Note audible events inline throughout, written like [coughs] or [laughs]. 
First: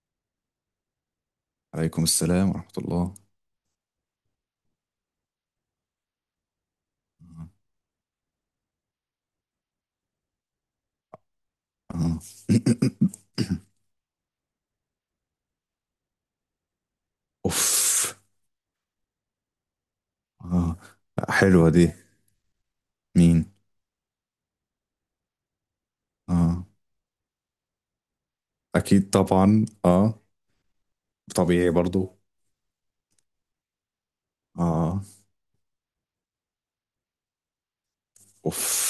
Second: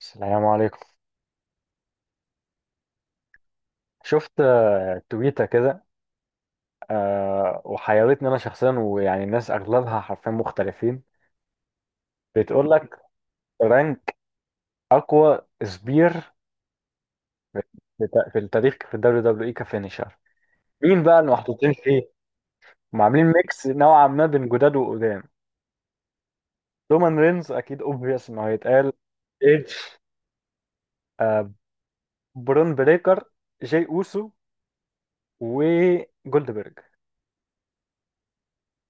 السلام عليكم. عليكم السلام ورحمة الله. شفت تويتة كده. وحيرتني أنا شخصيا، ويعني الناس أغلبها حرفيا مختلفين. آه. بتقول لك [coughs] رانك أقوى سبير في أوف. في التاريخ في الدبليو دبليو إي كفينيشر. آه. مين بقى اللي حلوة محطوطين دي. فيه؟ وعاملين مين. ميكس نوعا ما بين جداد وقدام. آه. رومان رينز أكيد أوبفيوس إنه هيتقال، أكيد طبعا إيدج، آه. آه، طبيعي برضو. برون بريكر، جاي أوسو، آه. وجولدبرج. أوف.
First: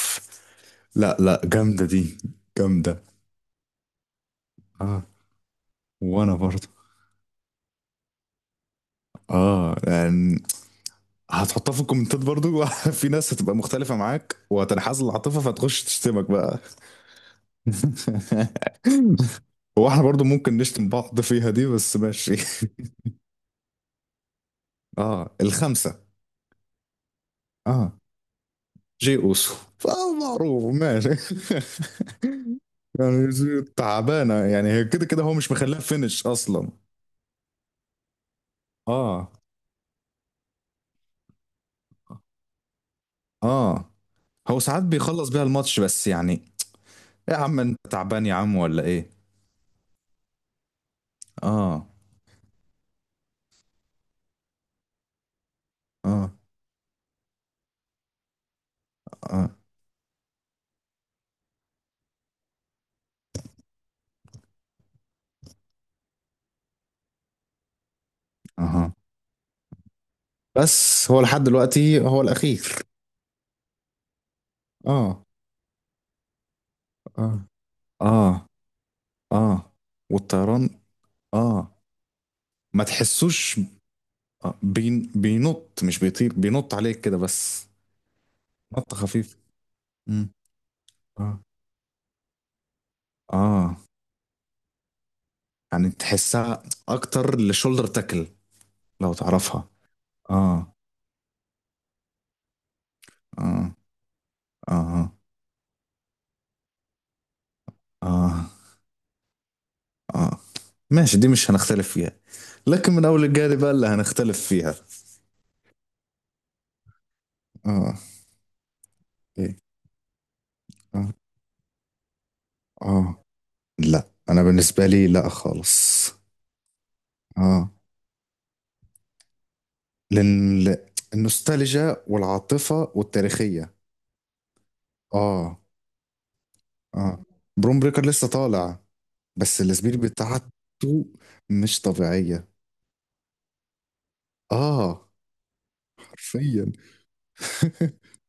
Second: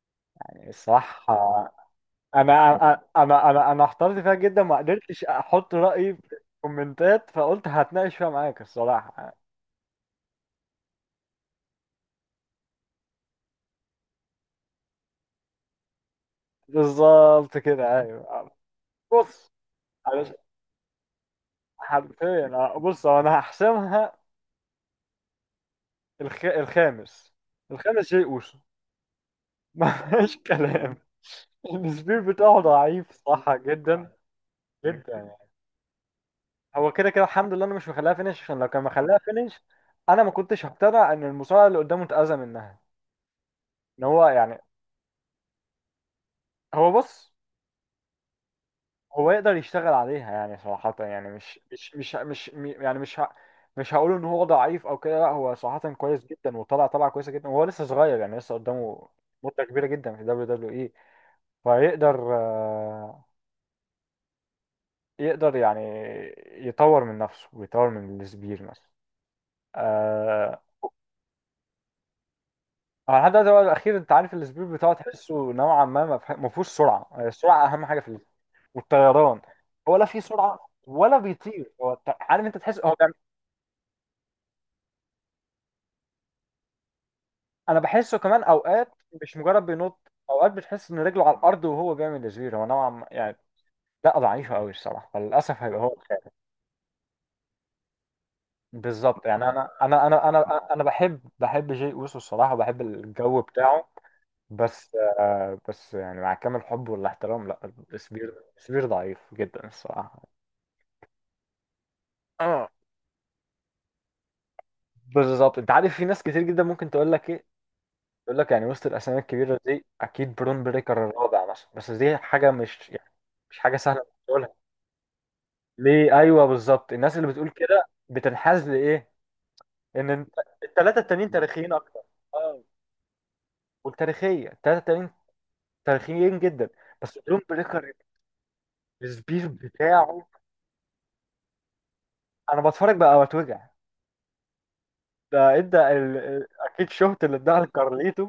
لا الصراحة لا، جامدة دي. انا انا جامدة. انا انا أنا احترت فيها جدا، ما آه، قدرتش احط رايي في وأنا برضو الكومنتات، فقلت هتناقش فيها معاك الصراحه. آه يعني هتحطها في الكومنتات برضو. [laughs] في ناس هتبقى مختلفة معاك وهتنحاز العاطفة فتخش تشتمك بقى. بالظبط كده، ايوه. [laughs] بص. هو احنا برضو علش- ممكن نشتم بعض فيها دي بس ماشي. حرفيا [laughs] بص، هو انا هحسمها. اه الخمسة. الخامس. اه الخامس شيء اوسو. جي اوسو. [laughs] ما فيهاش فمعروف كلام. ماشي. [laughs] السبير بتاعه ضعيف صح، يعني جدا. تعبانه، يعني هي كده جدا كده هو يعني. مش مخليها فينش اصلا. هو كده كده الحمد لله انا مش مخليها فينش، عشان لو كان مخليها اه. فينش انا ما كنتش هقتنع ان المصارع اللي قدامه اتاذى منها. اه. ان هو هو ساعات بيخلص بيها الماتش بس يعني إيه؟ هو بص، يا عم انت تعبان يا عم ولا ايه؟ هو يقدر يشتغل عليها يعني، صراحة يعني مش اه. مش مش مش م- يعني مش ه- مش هقول ان هو ضعيف او كده، لا هو صراحة كويس اه. جدا وطلع طلعة كويسة جدا، وهو لسه صغير يعني لسه قدامه اه. مدة كبيرة جدا في دبليو دبليو اي. فيقدر يقدر يعني يطور من نفسه ويطور من السبير مثلا. اه. آه، بس هو لحد دلوقتي هو الاخير. هو لحد دلوقتي هو الاخير. انت عارف السبير بتاعه اه. تحسه نوعا ما ما فيهوش سرعة، يعني اه. السرعة اهم حاجة في اه. والطيران. اه. هو لا فيه سرعة والطيران. ولا اه. بيطير، هو عارف، انت تحس ما هو تحسوش. بين بينط، مش بيطير، بينط عليك كده بس. انا بحسه كمان اوقات نطة مش خفيفة. مجرد بينط. مم. اوقات بتحس ان رجله على اه. الارض وهو بيعمل تزوير، هو نوعا ما يعني اه. لا، ضعيفه قوي الصراحه، فللاسف هيبقى يعني هو الخامس. تحسها اكتر لشولدر تاكل. لو بالظبط يعني تعرفها. انا انا انا انا اه. انا بحب بحب جي اوسو الصراحه، وبحب الجو اه. بتاعه، بس اه. آه، بس يعني مع كامل حب والاحترام، لا، اه. سبير ضعيف جدا الصراحه. اه. ماشي، دي مش هنختلف فيها. اه لكن من اول الجاري بقى اللي هنختلف فيها. بالظبط. انت عارف في ناس كتير جدا ممكن تقول لك ايه، اه. تقول لك يعني وسط الاسامي الكبيره ايه. دي اكيد برون بريكر اه. الرابع مثلا، بس دي حاجه مش يعني اه. مش حاجه لا سهله. انا بالنسبه لي لا خالص. ليه؟ ايوه بالظبط. الناس اللي بتقول اه. كده بتنحاز لايه؟ ان انت لان الثلاثه التانيين تاريخيين النوستالجيا اكتر. اه، والعاطفه والتاريخيه. والتاريخيه الثلاثه التانيين اه. تاريخيين جدا. بس اه. درون بروم بريكر بريكر لسه طالع. السبيش بس الاسبير بتاعه، بتاعته مش طبيعيه. انا بتفرج بقى واتوجع. اه. ده ادى حرفيا. اكيد شفت اللي اداها [laughs] لكارليتو.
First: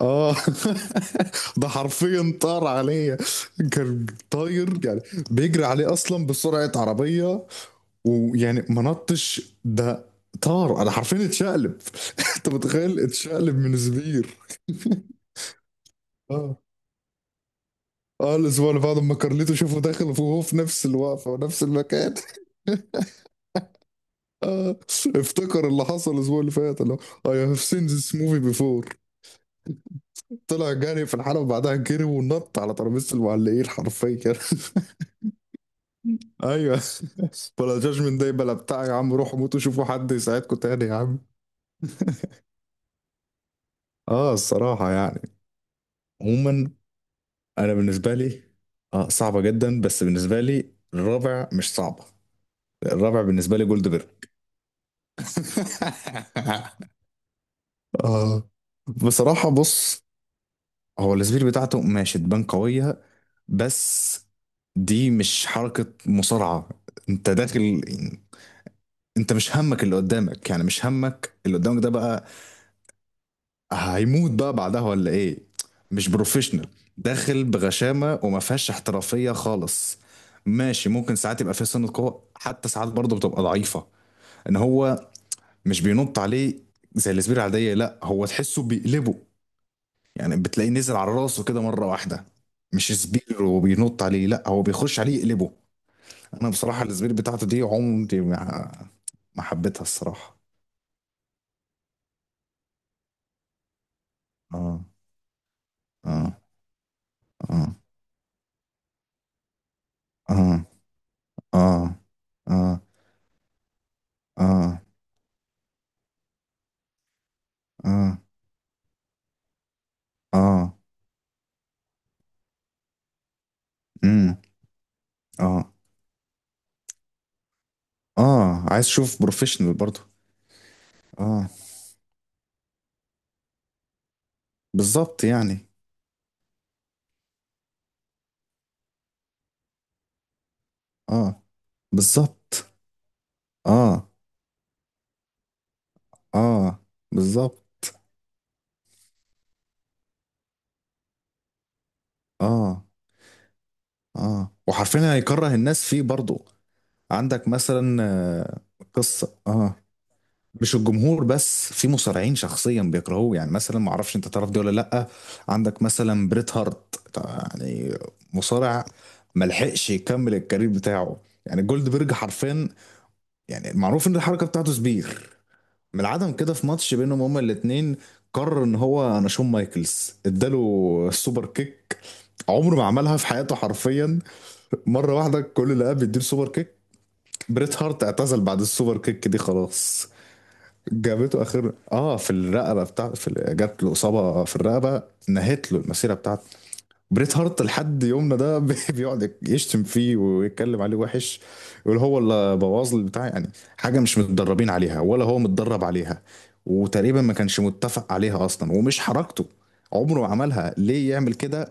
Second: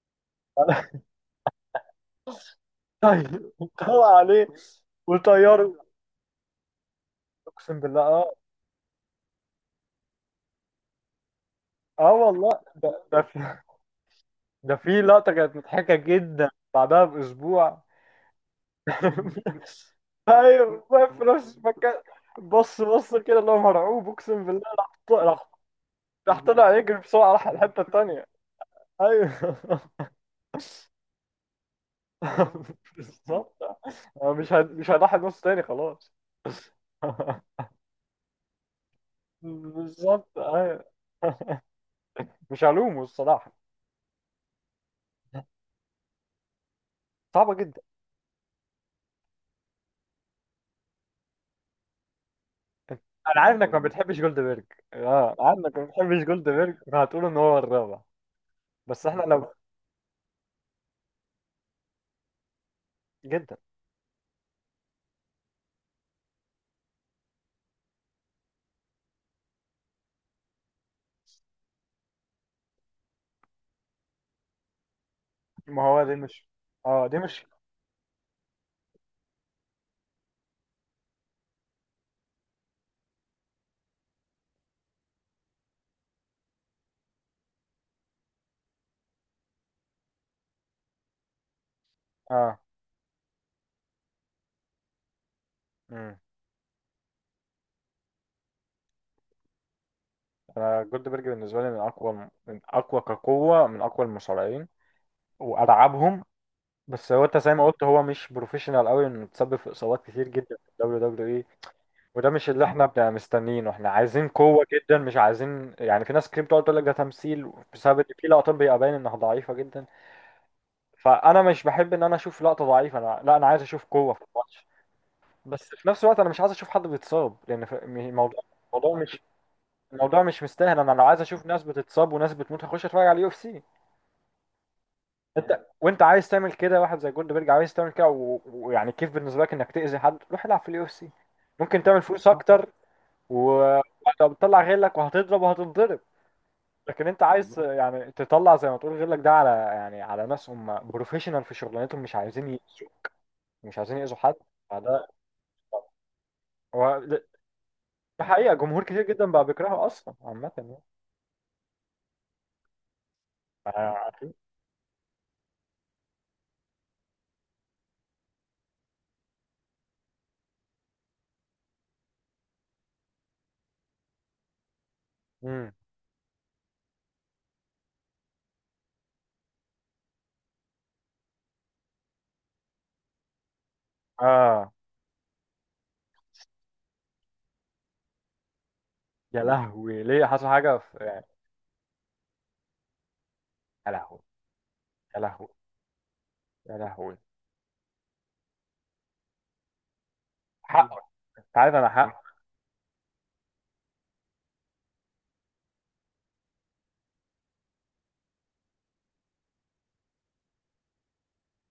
اه. [laughs] [laughs] ده حرفيا طار عليا. طيب، كان طلع عليه طاير يعني. بيجري وطيره، عليه اصلا بسرعه عربيه. اقسم بالله. اه، ويعني ما نطش ده، طار. انا حرفيا اتشقلب. [laughs] اه انت والله، ده متخيل ده في، اتشقلب من زبير؟ ده في [laughs] لقطه كانت مضحكه جدا اه. بعدها باسبوع. اه الاسبوع اللي بعده لما كارليتو شافه داخل وهو في ايوه نفس واقف في الوقفه نفس ونفس المكان. المكان. [laughs] بص، كده اللي هو مرعوب، اقسم بالله اه راح، افتكر اللي حصل الاسبوع راح اللي طلع فات اللي يجري هو بسرعه، راح I have الحته seen this التانيه. movie before. ايوه. طلع جري في الحلبة، بعدها جري ونط على [laughs] ترابيزة بالظبط. المعلقين أنا حرفيا. [laughs] مش هضحي نص تاني خلاص. ايوه. [laughs] ولا جاجمنت داي بلا بتاع، يا عم روحوا موتوا [laughs] شوفوا حد بالظبط، يساعدكم ايوه. تاني يا عم. مش هلومه الصراحه، اه الصراحة يعني. عموما صعبه انا جدا. بالنسبة لي. اه صعبة جدا، بس بالنسبة لي الرابع مش صعبة. الرابع انا عارف بالنسبة لي انك ما جولد بيرج. بتحبش جولدبرج. اه، عارف انك ما بتحبش جولدبرج [laughs] فهتقول ان هو الرابع. اه. بس احنا لو بصراحة بص، هو السبير بتاعته ماشي تبان قوية. جدا. بس دي مش حركة مصارعة. انت داخل، انت مش همك اللي قدامك، يعني مش همك اللي قدامك ده بقى، هيموت بقى بعدها ولا ايه؟ ما هو مش دي مش، بروفيشنال. اه دي داخل مش، بغشامه وما فيهاش احترافيه خالص. ماشي، ممكن ساعات يبقى فيها سنه قوه، حتى ساعات برضه بتبقى ضعيفه. ان هو مش بينط عليه زي السبير العاديه، لا هو تحسه بيقلبه. يعني بتلاقيه نزل على راسه كده مره واحده. اه. مش سبير وبينط عليه، لا هو بيخش عليه يقلبه. مم. انا بصراحه السبير بتاعته دي عمري ما حبيتها الصراحه. انا جولدبرج بالنسبه لي من اقوى كقوه، من اقوى المصارعين اه. والعبهم. اه. بس هو، انت زي ما اه. قلت، هو مش بروفيشنال قوي، انه تسبب في اصابات كتير اه. جدا في الدبليو دبليو اي. اه. وده مش اللي اه. احنا بنبقى مستنيينه، احنا عايزين قوه اه. جدا، مش عايزين يعني. في ناس كتير بتقعد تقول لك ده تمثيل بسبب ان آه. في لقطات بيبقى باين انها ضعيفه جدا. اه. فانا مش بحب ان انا اشوف لقطه ضعيفه، انا لا، انا عايز اشوف قوه في امم. الماتش. بس اه. في نفس الوقت انا مش عايز اشوف حد بيتصاب، لان الموضوع، اه عايز الموضوع مش اشوف بروفيشنال برضو. الموضوع مش مستاهل. انا لو عايز اشوف اه ناس بتتصاب وناس بتموت هخش اتفرج على اليو اف سي. بالظبط انت، يعني. وانت عايز تعمل كده، واحد زي جولدبرج عايز تعمل كده ويعني كيف بالنسبه لك انك تاذي حد، روح العب في اليو اف سي. اه. ممكن تعمل فلوس صح، بالظبط. اكتر. اه. وهتطلع غيرك وهتضرب وهتنضرب. اه. لكن انت عايز بالظبط. بالظبط يعني تطلع زي ما تقول غيرك ده على يعني، على ناس هم بروفيشنال في شغلانتهم، مش عايزين اه. يأذوا، مش عايزين يأذوا حد. اه فده وحرفيا هيكره الناس فيه برضو. هو ده، عندك مثلا ده حقيقه جمهور كتير جدا قصة بقى اه، بيكرهه اصلا عامه مش يعني. الجمهور بس، في مصارعين شخصيا بيكرهوه يعني. مثلا ما آه. اعرفش انت تعرف دي ولا لا. عندك مثلا بريت هارت يعني، مصارع ملحقش يكمل الكارير بتاعه. يعني جولد بيرج حرفيا، يعني معروف ان الحركه بتاعته سبير، مم. من العدم كده في ماتش بينهم هما الاتنين قرر ان هو، انا شون مايكلز اداله السوبر كيك، عمره ما عملها في حياته حرفيا، آه. مره واحده كل اللي قام بيديله سوبر كيك. بريت هارت اعتزل بعد السوبر كيك دي يا لهوي، خلاص. ليه؟ حصل حاجه في يعني؟ جابته اخر في الرقبه بتاع جات يا له لهوي. اصابه في الرقبه، يا لهوي. نهت له المسيره بتاعته. يا لهوي. بريت هارت لحد يومنا ده [laughs] بيقعد يشتم فيه ويتكلم حقه. عليه وحش. انت عارف انا يقول هو حق. اللي بوظ لي البتاع يعني. حاجه مش متدربين عليها ولا هو متدرب عليها، وتقريبا ما كانش متفق عليها اصلا ومش حركته، عمره ما عملها. ليه يعمل كده؟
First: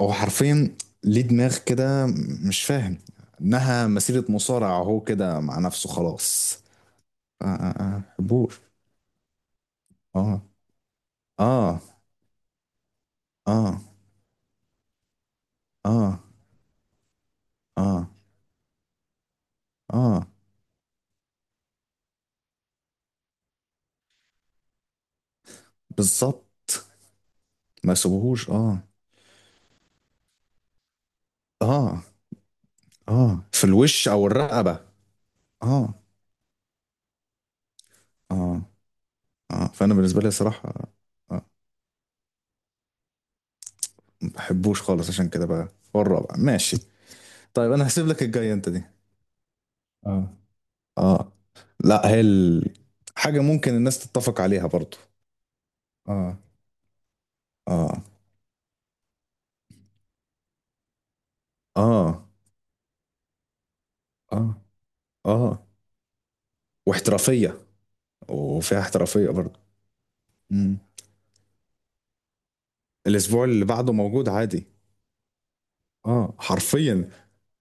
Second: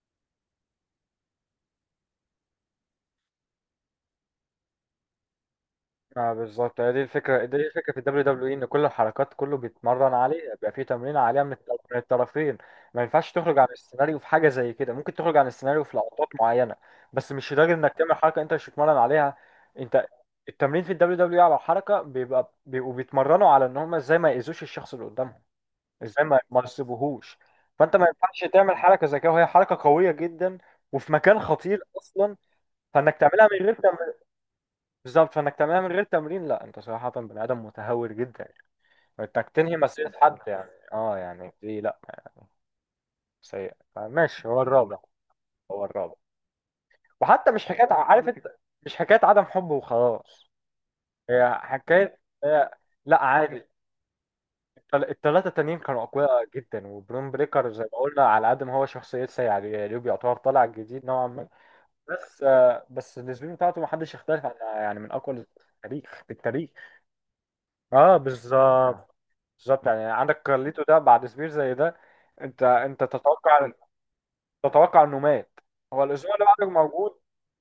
هو حرفيا ليه دماغ كده، مش فاهم انها مسيره مصارعه. هو كده مع نفسه اه خلاص. بالظبط، هي دي الفكرة، اه. دي اه الفكرة في اه الدبليو دبليو اي، حبوش. ان كل الحركات كله بيتمرن اه. عليها، بيبقى فيه تمرين عليها من اه. من الطرفين. ما ينفعش تخرج عن اه. السيناريو في حاجة زي كده. ممكن تخرج عن السيناريو في اه. لقطات معينة، بس مش لدرجة انك اه. تعمل حركة انت مش بتتمرن عليها. انت، اه. التمرين في الدبليو دبليو اي على الحركة بيبقوا بيتمرنوا على ان هم ازاي ما يأذوش الشخص اللي قدامهم، ازاي ما بالظبط يصيبوهوش. ما فانت ما ينفعش سبهوش تعمل اه. حركة زي كده وهي حركة قوية جدا وفي مكان خطير اه. اصلا، فانك اه تعملها في من غير الوش تمرين. او الرقبه. بالظبط، فانك تعملها من اه. غير تمرين، لا، انت صراحة بني ادم متهور جدا. اه. انك اه تنهي فانا مسيرة بالنسبه لي حد يعني، صراحه، اه آه، يعني دي لا. سيء. ما ماشي، هو بحبوش الرابع. خالص عشان كده بقى. هو هو الرابع. الرابع ماشي. وحتى مش طيب انا حكاية هسيب لك عارف انت، الجاي انت دي. مش حكاية عدم حب اه. وخلاص. اه. هي لا حكاية، هي هي ال... لا حاجه عادي. ممكن الناس تتفق عليها برضو. التلاتة التانيين كانوا اه. أقوياء جدا، وبرون بريكر زي ما اه. قلنا على قد ما هو شخصية سيئة اليوب يعتبر طالع جديد نوعا ما، اه. بس آه، بس السبين بتاعته محدش يختلف اه. عنها، يعني من أقوى اه التاريخ، في التاريخ. واحترافيه. اه وفيها بالظبط. احترافيه برضو. بالظبط يعني عندك امم. كارليتو ده بعد سبير زي ده، انت الاسبوع اللي تتوقع، بعده موجود عادي. تتوقع انه مات. هو الاسبوع اه اللي بعده حرفيا. موجود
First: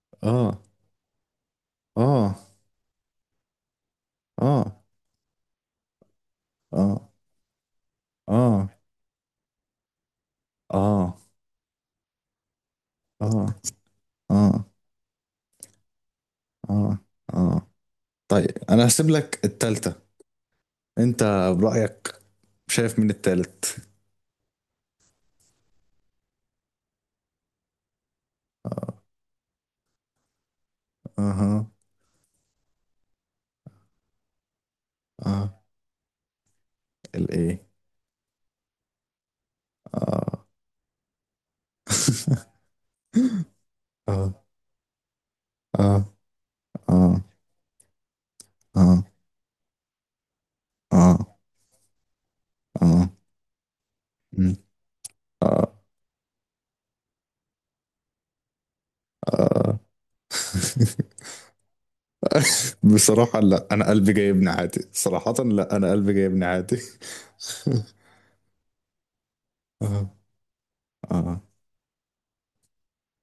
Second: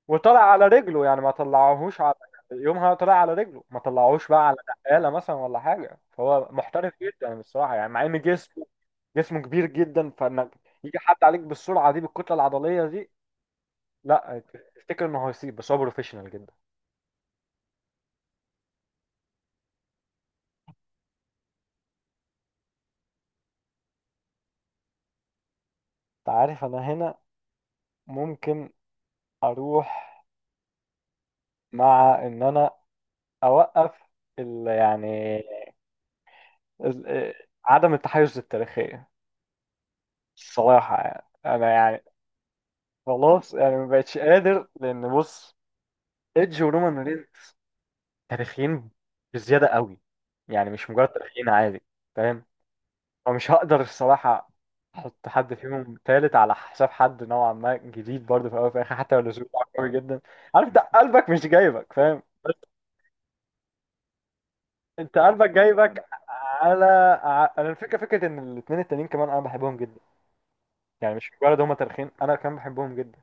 وطلع اه. على رجله، يعني ما طلعوهوش على، اه. يومها طلع على رجله، ما طلعوهوش بقى على اه. نقاله مثلا ولا حاجه. فهو محترف اه. جدا بصراحه، يعني مع ان جسمه، اه. جسمه كبير جدا، فانك يجي حد اه. عليك بالسرعه دي بالكتله العضليه دي، اه. لا، اه. تفتكر انه هيسيب، بس هو بروفيشنال جدا. اه. اه طيب انا هسيب لك التالتة. انت برأيك شايف مين التالت؟ انت عارف انا هنا ممكن آه، اروح، اها. مع ان انا اوقف ال- اه. يعني اه. ال- الايه. عدم التحيز التاريخية اه. الصراحة يعني، أنا يعني [laughs] خلاص يعني، ما بقتش اه. قادر. لأن بص، اه. إيدج ورومان اه. رينز تاريخيين اه. بزيادة قوي، يعني مش مجرد اه. تاريخيين عادي، فاهم؟ اه. فمش هقدر الصراحة مم. أحط حد اه. فيهم تالت على حساب حد نوعا ما جديد برضه في الأول وفي الآخر، حتى لو الأسلوب بتاعه اه. قوي جدا. عارف، ده [laughs] قلبك مش جايبك، فاهم، بس بصراحة لا، انا قلبي جايبني عادي. أنت صراحة قلبك لا، انا جايبك قلبي جايبني عادي. على، أنا الفكرة فكرة إن الاتنين التانيين كمان أنا بحبهم [laughs] جدا. اه. يعني مش اه مجرد هما تاريخيين، أنا كمان بحبهم جدا.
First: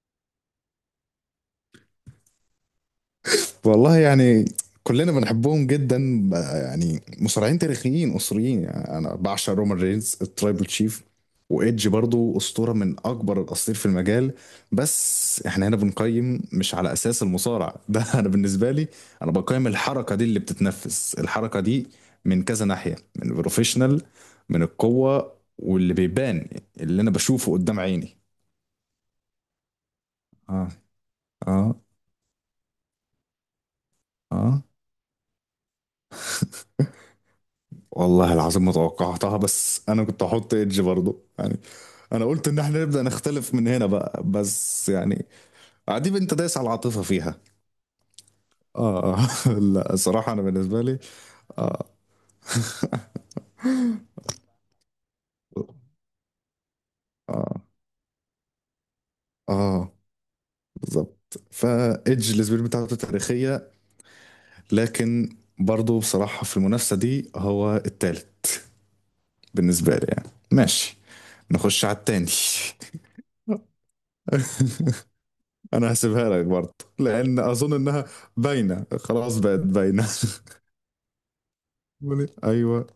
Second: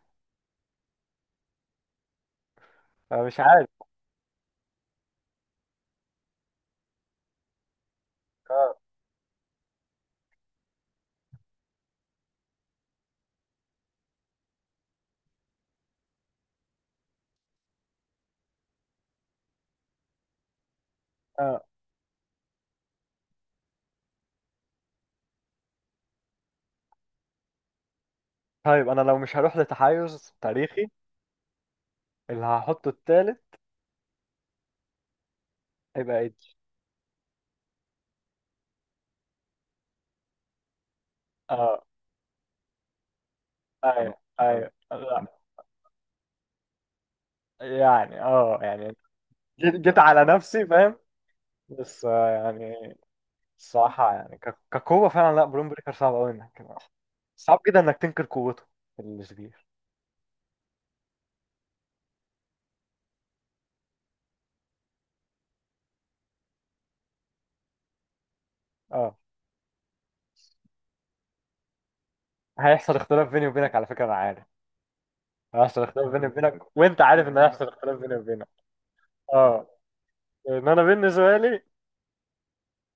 أنا مش عارف. والله يعني، كلنا بنحبهم جدا بقى، يعني مصارعين تاريخيين اسطوريين. اه، يعني انا بعشق رومان رينز الترايبل تشيف، وايدج برضو اسطوره من اكبر الاساطير في المجال. بس احنا هنا بنقيم مش على اساس المصارع ده. [laughs] انا بالنسبه لي، انا بقيم الحركه دي، اللي بتتنفس الحركه اه. دي من كذا ناحيه، من البروفيشنال، من القوه، واللي بيبان اللي انا بشوفه قدام عيني. طيب انا لو مش هروح لتحيز اه. تاريخي، اه. اللي هحطه التالت اه هيبقى ايدج. والله العظيم ما توقعتها، بس انا كنت هحط ايدج برضه يعني. اه انا قلت ان احنا نبدأ نختلف من هنا ايوه، بقى، ايوه بس لا، يعني عديب انت دايس على العاطفة فيها. يعني اه يعني، اه. [laughs] جيت لا جيت على الصراحة انا نفسي، بالنسبة فاهم. لي. اه. بس آه، يعني الصراحة يعني كقوة فعلا لا، برون بريكر صعب قوي انك [laughs] صعب اه. جدا انك تنكر قوته الكبير. اه. بالظبط، فايدج السبيل بتاعته تاريخية، لكن برضه بصراحة في المنافسة دي هو التالت اه. بالنسبة لي يعني. ماشي، نخش على التاني. هيحصل اختلاف بيني وبينك على فكرة، انا عارف [laughs] هيحصل انا اختلاف بيني هسيبها لك وبينك، برضه، وانت عارف ان لان هيحصل اظن اختلاف انها بيني وبينك. باينه، خلاص بقت اه، باينه. ان انا بالنسبة لي [laughs] ايوه.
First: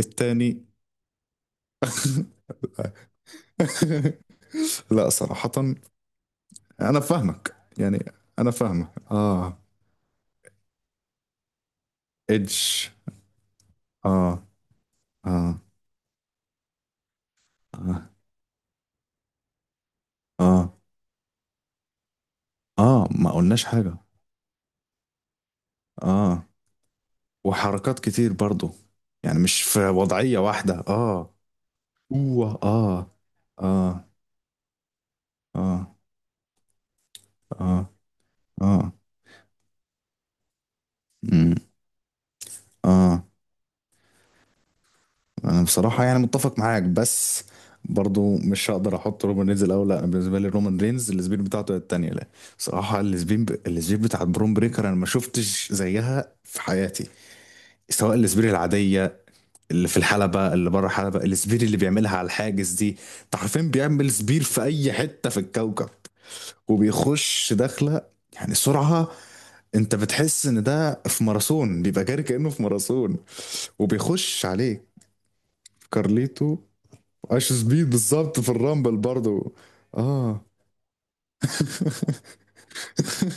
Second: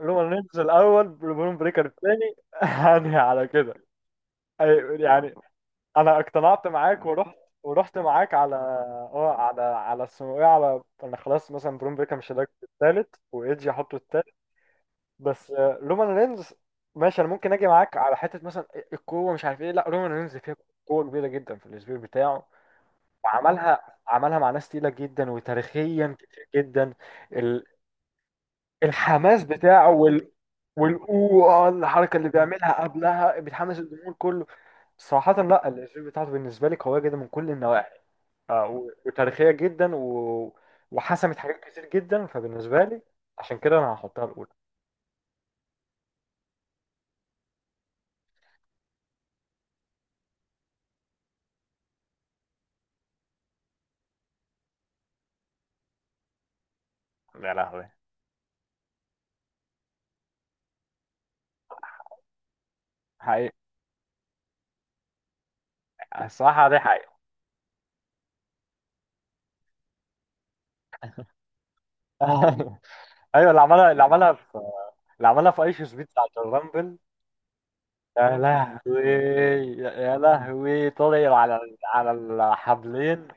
رومان رينز الاول، برون بريكر الثاني. [laughs] [laughs] هاني على كده. لا يعني صراحه، انا اقتنعت انا معاك ورحت، فاهمك ورحت يعني. معاك انا على، فاهمك. اه اه على على اسمه ايه، على انا خلاص مثلا برون بريكر مش هداك ايدج. الثالث، وايدج هحطه الثالث. اه. بس اه. آه، رومان رينز ماشي، انا ممكن اجي معاك اه. على حته مثلا القوه مش عارف ايه، لا رومان رينز فيها اه. قوه كبيره جدا في الاسبوع بتاعه، اه ما قلناش وعملها، حاجه. عملها مع ناس تقيله جدا وتاريخيا كتير اه جدا. وحركات كتير برضه، يعني الحماس مش في بتاعه وال، وضعيه واحده. اه. والأوه الحركة اللي اوه بيعملها اه. قبلها بتحمس اه. الجمهور كله. صراحة اه. لا اه. الأسلوب بتاعته بالنسبة لي قوية جدا من كل اه. النواحي. آه، وتاريخية جدا و... وحسمت مم، حاجات كتير جدا، فبالنسبة لي اه عشان كده أنا هحطها الأولى. انا بصراحة يعني متفق معاك، بس برضو مش هقدر احط رومان رينز الاول. لا أنا بالنسبة لي رومان رينز السبين بتاعته هي التانية، لا. بصراحة السبين بتاعت برون بريكر انا ما شفتش زيها في حياتي. يا لهوي. سواء السبين العادية اللي في الحلبة، اللي بره الحلبة، السبير اللي بيعملها على الحاجز دي. انت حقيقة. عارفين بيعمل سبير في اي حتة في الكوكب. الصراحة دي حقيقة. وبيخش داخلة، يعني سرعة، انت بتحس ان ده في ماراثون، بيبقى جاري كأنه في [laughs] ماراثون. أيوه، اللي عملها، اللي عملها وبيخش في عليك. اللي عملها في أيش سبيد بتاعت كارليتو. الرامبل. عاش سبيد يا بالظبط في الرامبل لهوي. برضو. يا يا اه. لهوي طلع على، على الحبلين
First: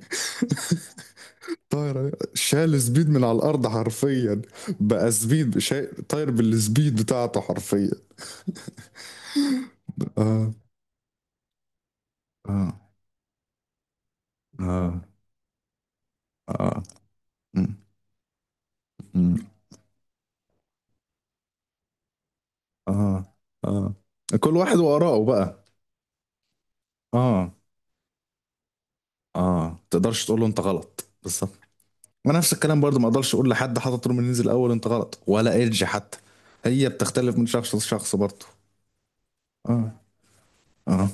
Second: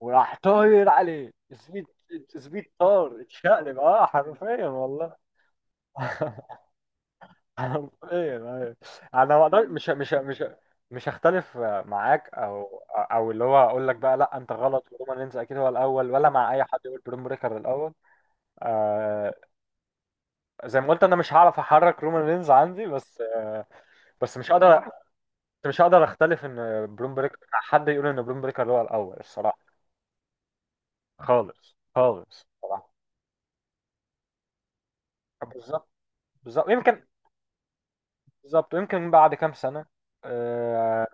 وراح طاير عليه سبيد. طاير سبيد شال سبيد طار، من على الارض اتشقلب اه حرفيا. حرفيا والله. طاير [laughs] بالسبيد بتاعته حرفيا، حرفيا. أيوة. انا ما أقدر- اه. مش هختلف معاك، اه. او اللي هو اقول لك بقى لا انت غلط اه. ورومان رينز اكيد هو الاول، ولا مع اي حد اه. يقول بروم بريكر م- الاول. آه، م- زي ما قلت انا مش هعرف احرك رومان رينز عندي، بس اه. آه اه. بس مش كل واحد هقدر، وآراءه بقى. مش هقدر اختلف ان بروم بريكر، اه. حد يقول ان بروم بريكر هو الاول الصراحه، اه تقدرش تقول له انت غلط بالظبط. خالص خالص ونفس الكلام صراحه. برضو، ما اقدرش اقول لحد حاطط طول من ينزل الاول انت غلط، ولا ايدج بالظبط. حتى. بالظبط هي يمكن، بتختلف من شخص لشخص برضو. بالظبط، ويمكن بعد كام سنة اه. آه، اه.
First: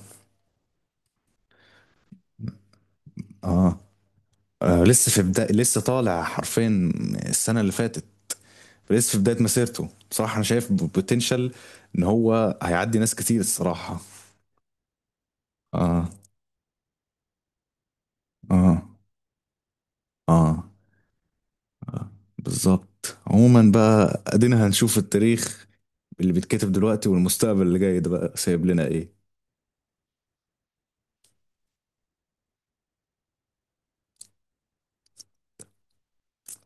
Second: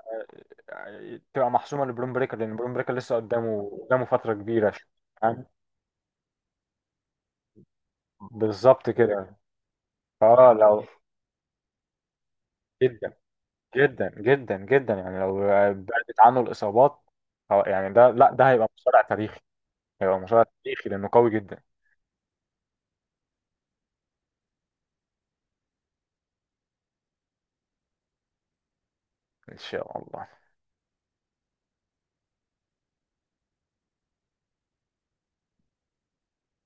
تبقى محسومة لبرون بريكر، لأن برون بريكر لسه قدامه، اه. قدامه فترة كبيرة آه شوية. يعني لسه طالع حرفيا، السنة اللي فاتت. بالظبط لسه في كده. بداية مسيرته، بصراحة أنا فاه شايف لو، بوتنشال إن هو هيعدي جدا ناس كتير الصراحة. يعني لو آه. بعدت عنه الإصابات يعني ده لا، ده هيبقى آه. مصارع تاريخي، هيبقى مصارع آه. تاريخي لأنه قوي جدا. آه. بالظبط. عموما بقى أدينا هنشوف التاريخ اللي بيتكتب دلوقتي والمستقبل اللي جاي ده بقى سايب لنا إيه. إن شاء الله.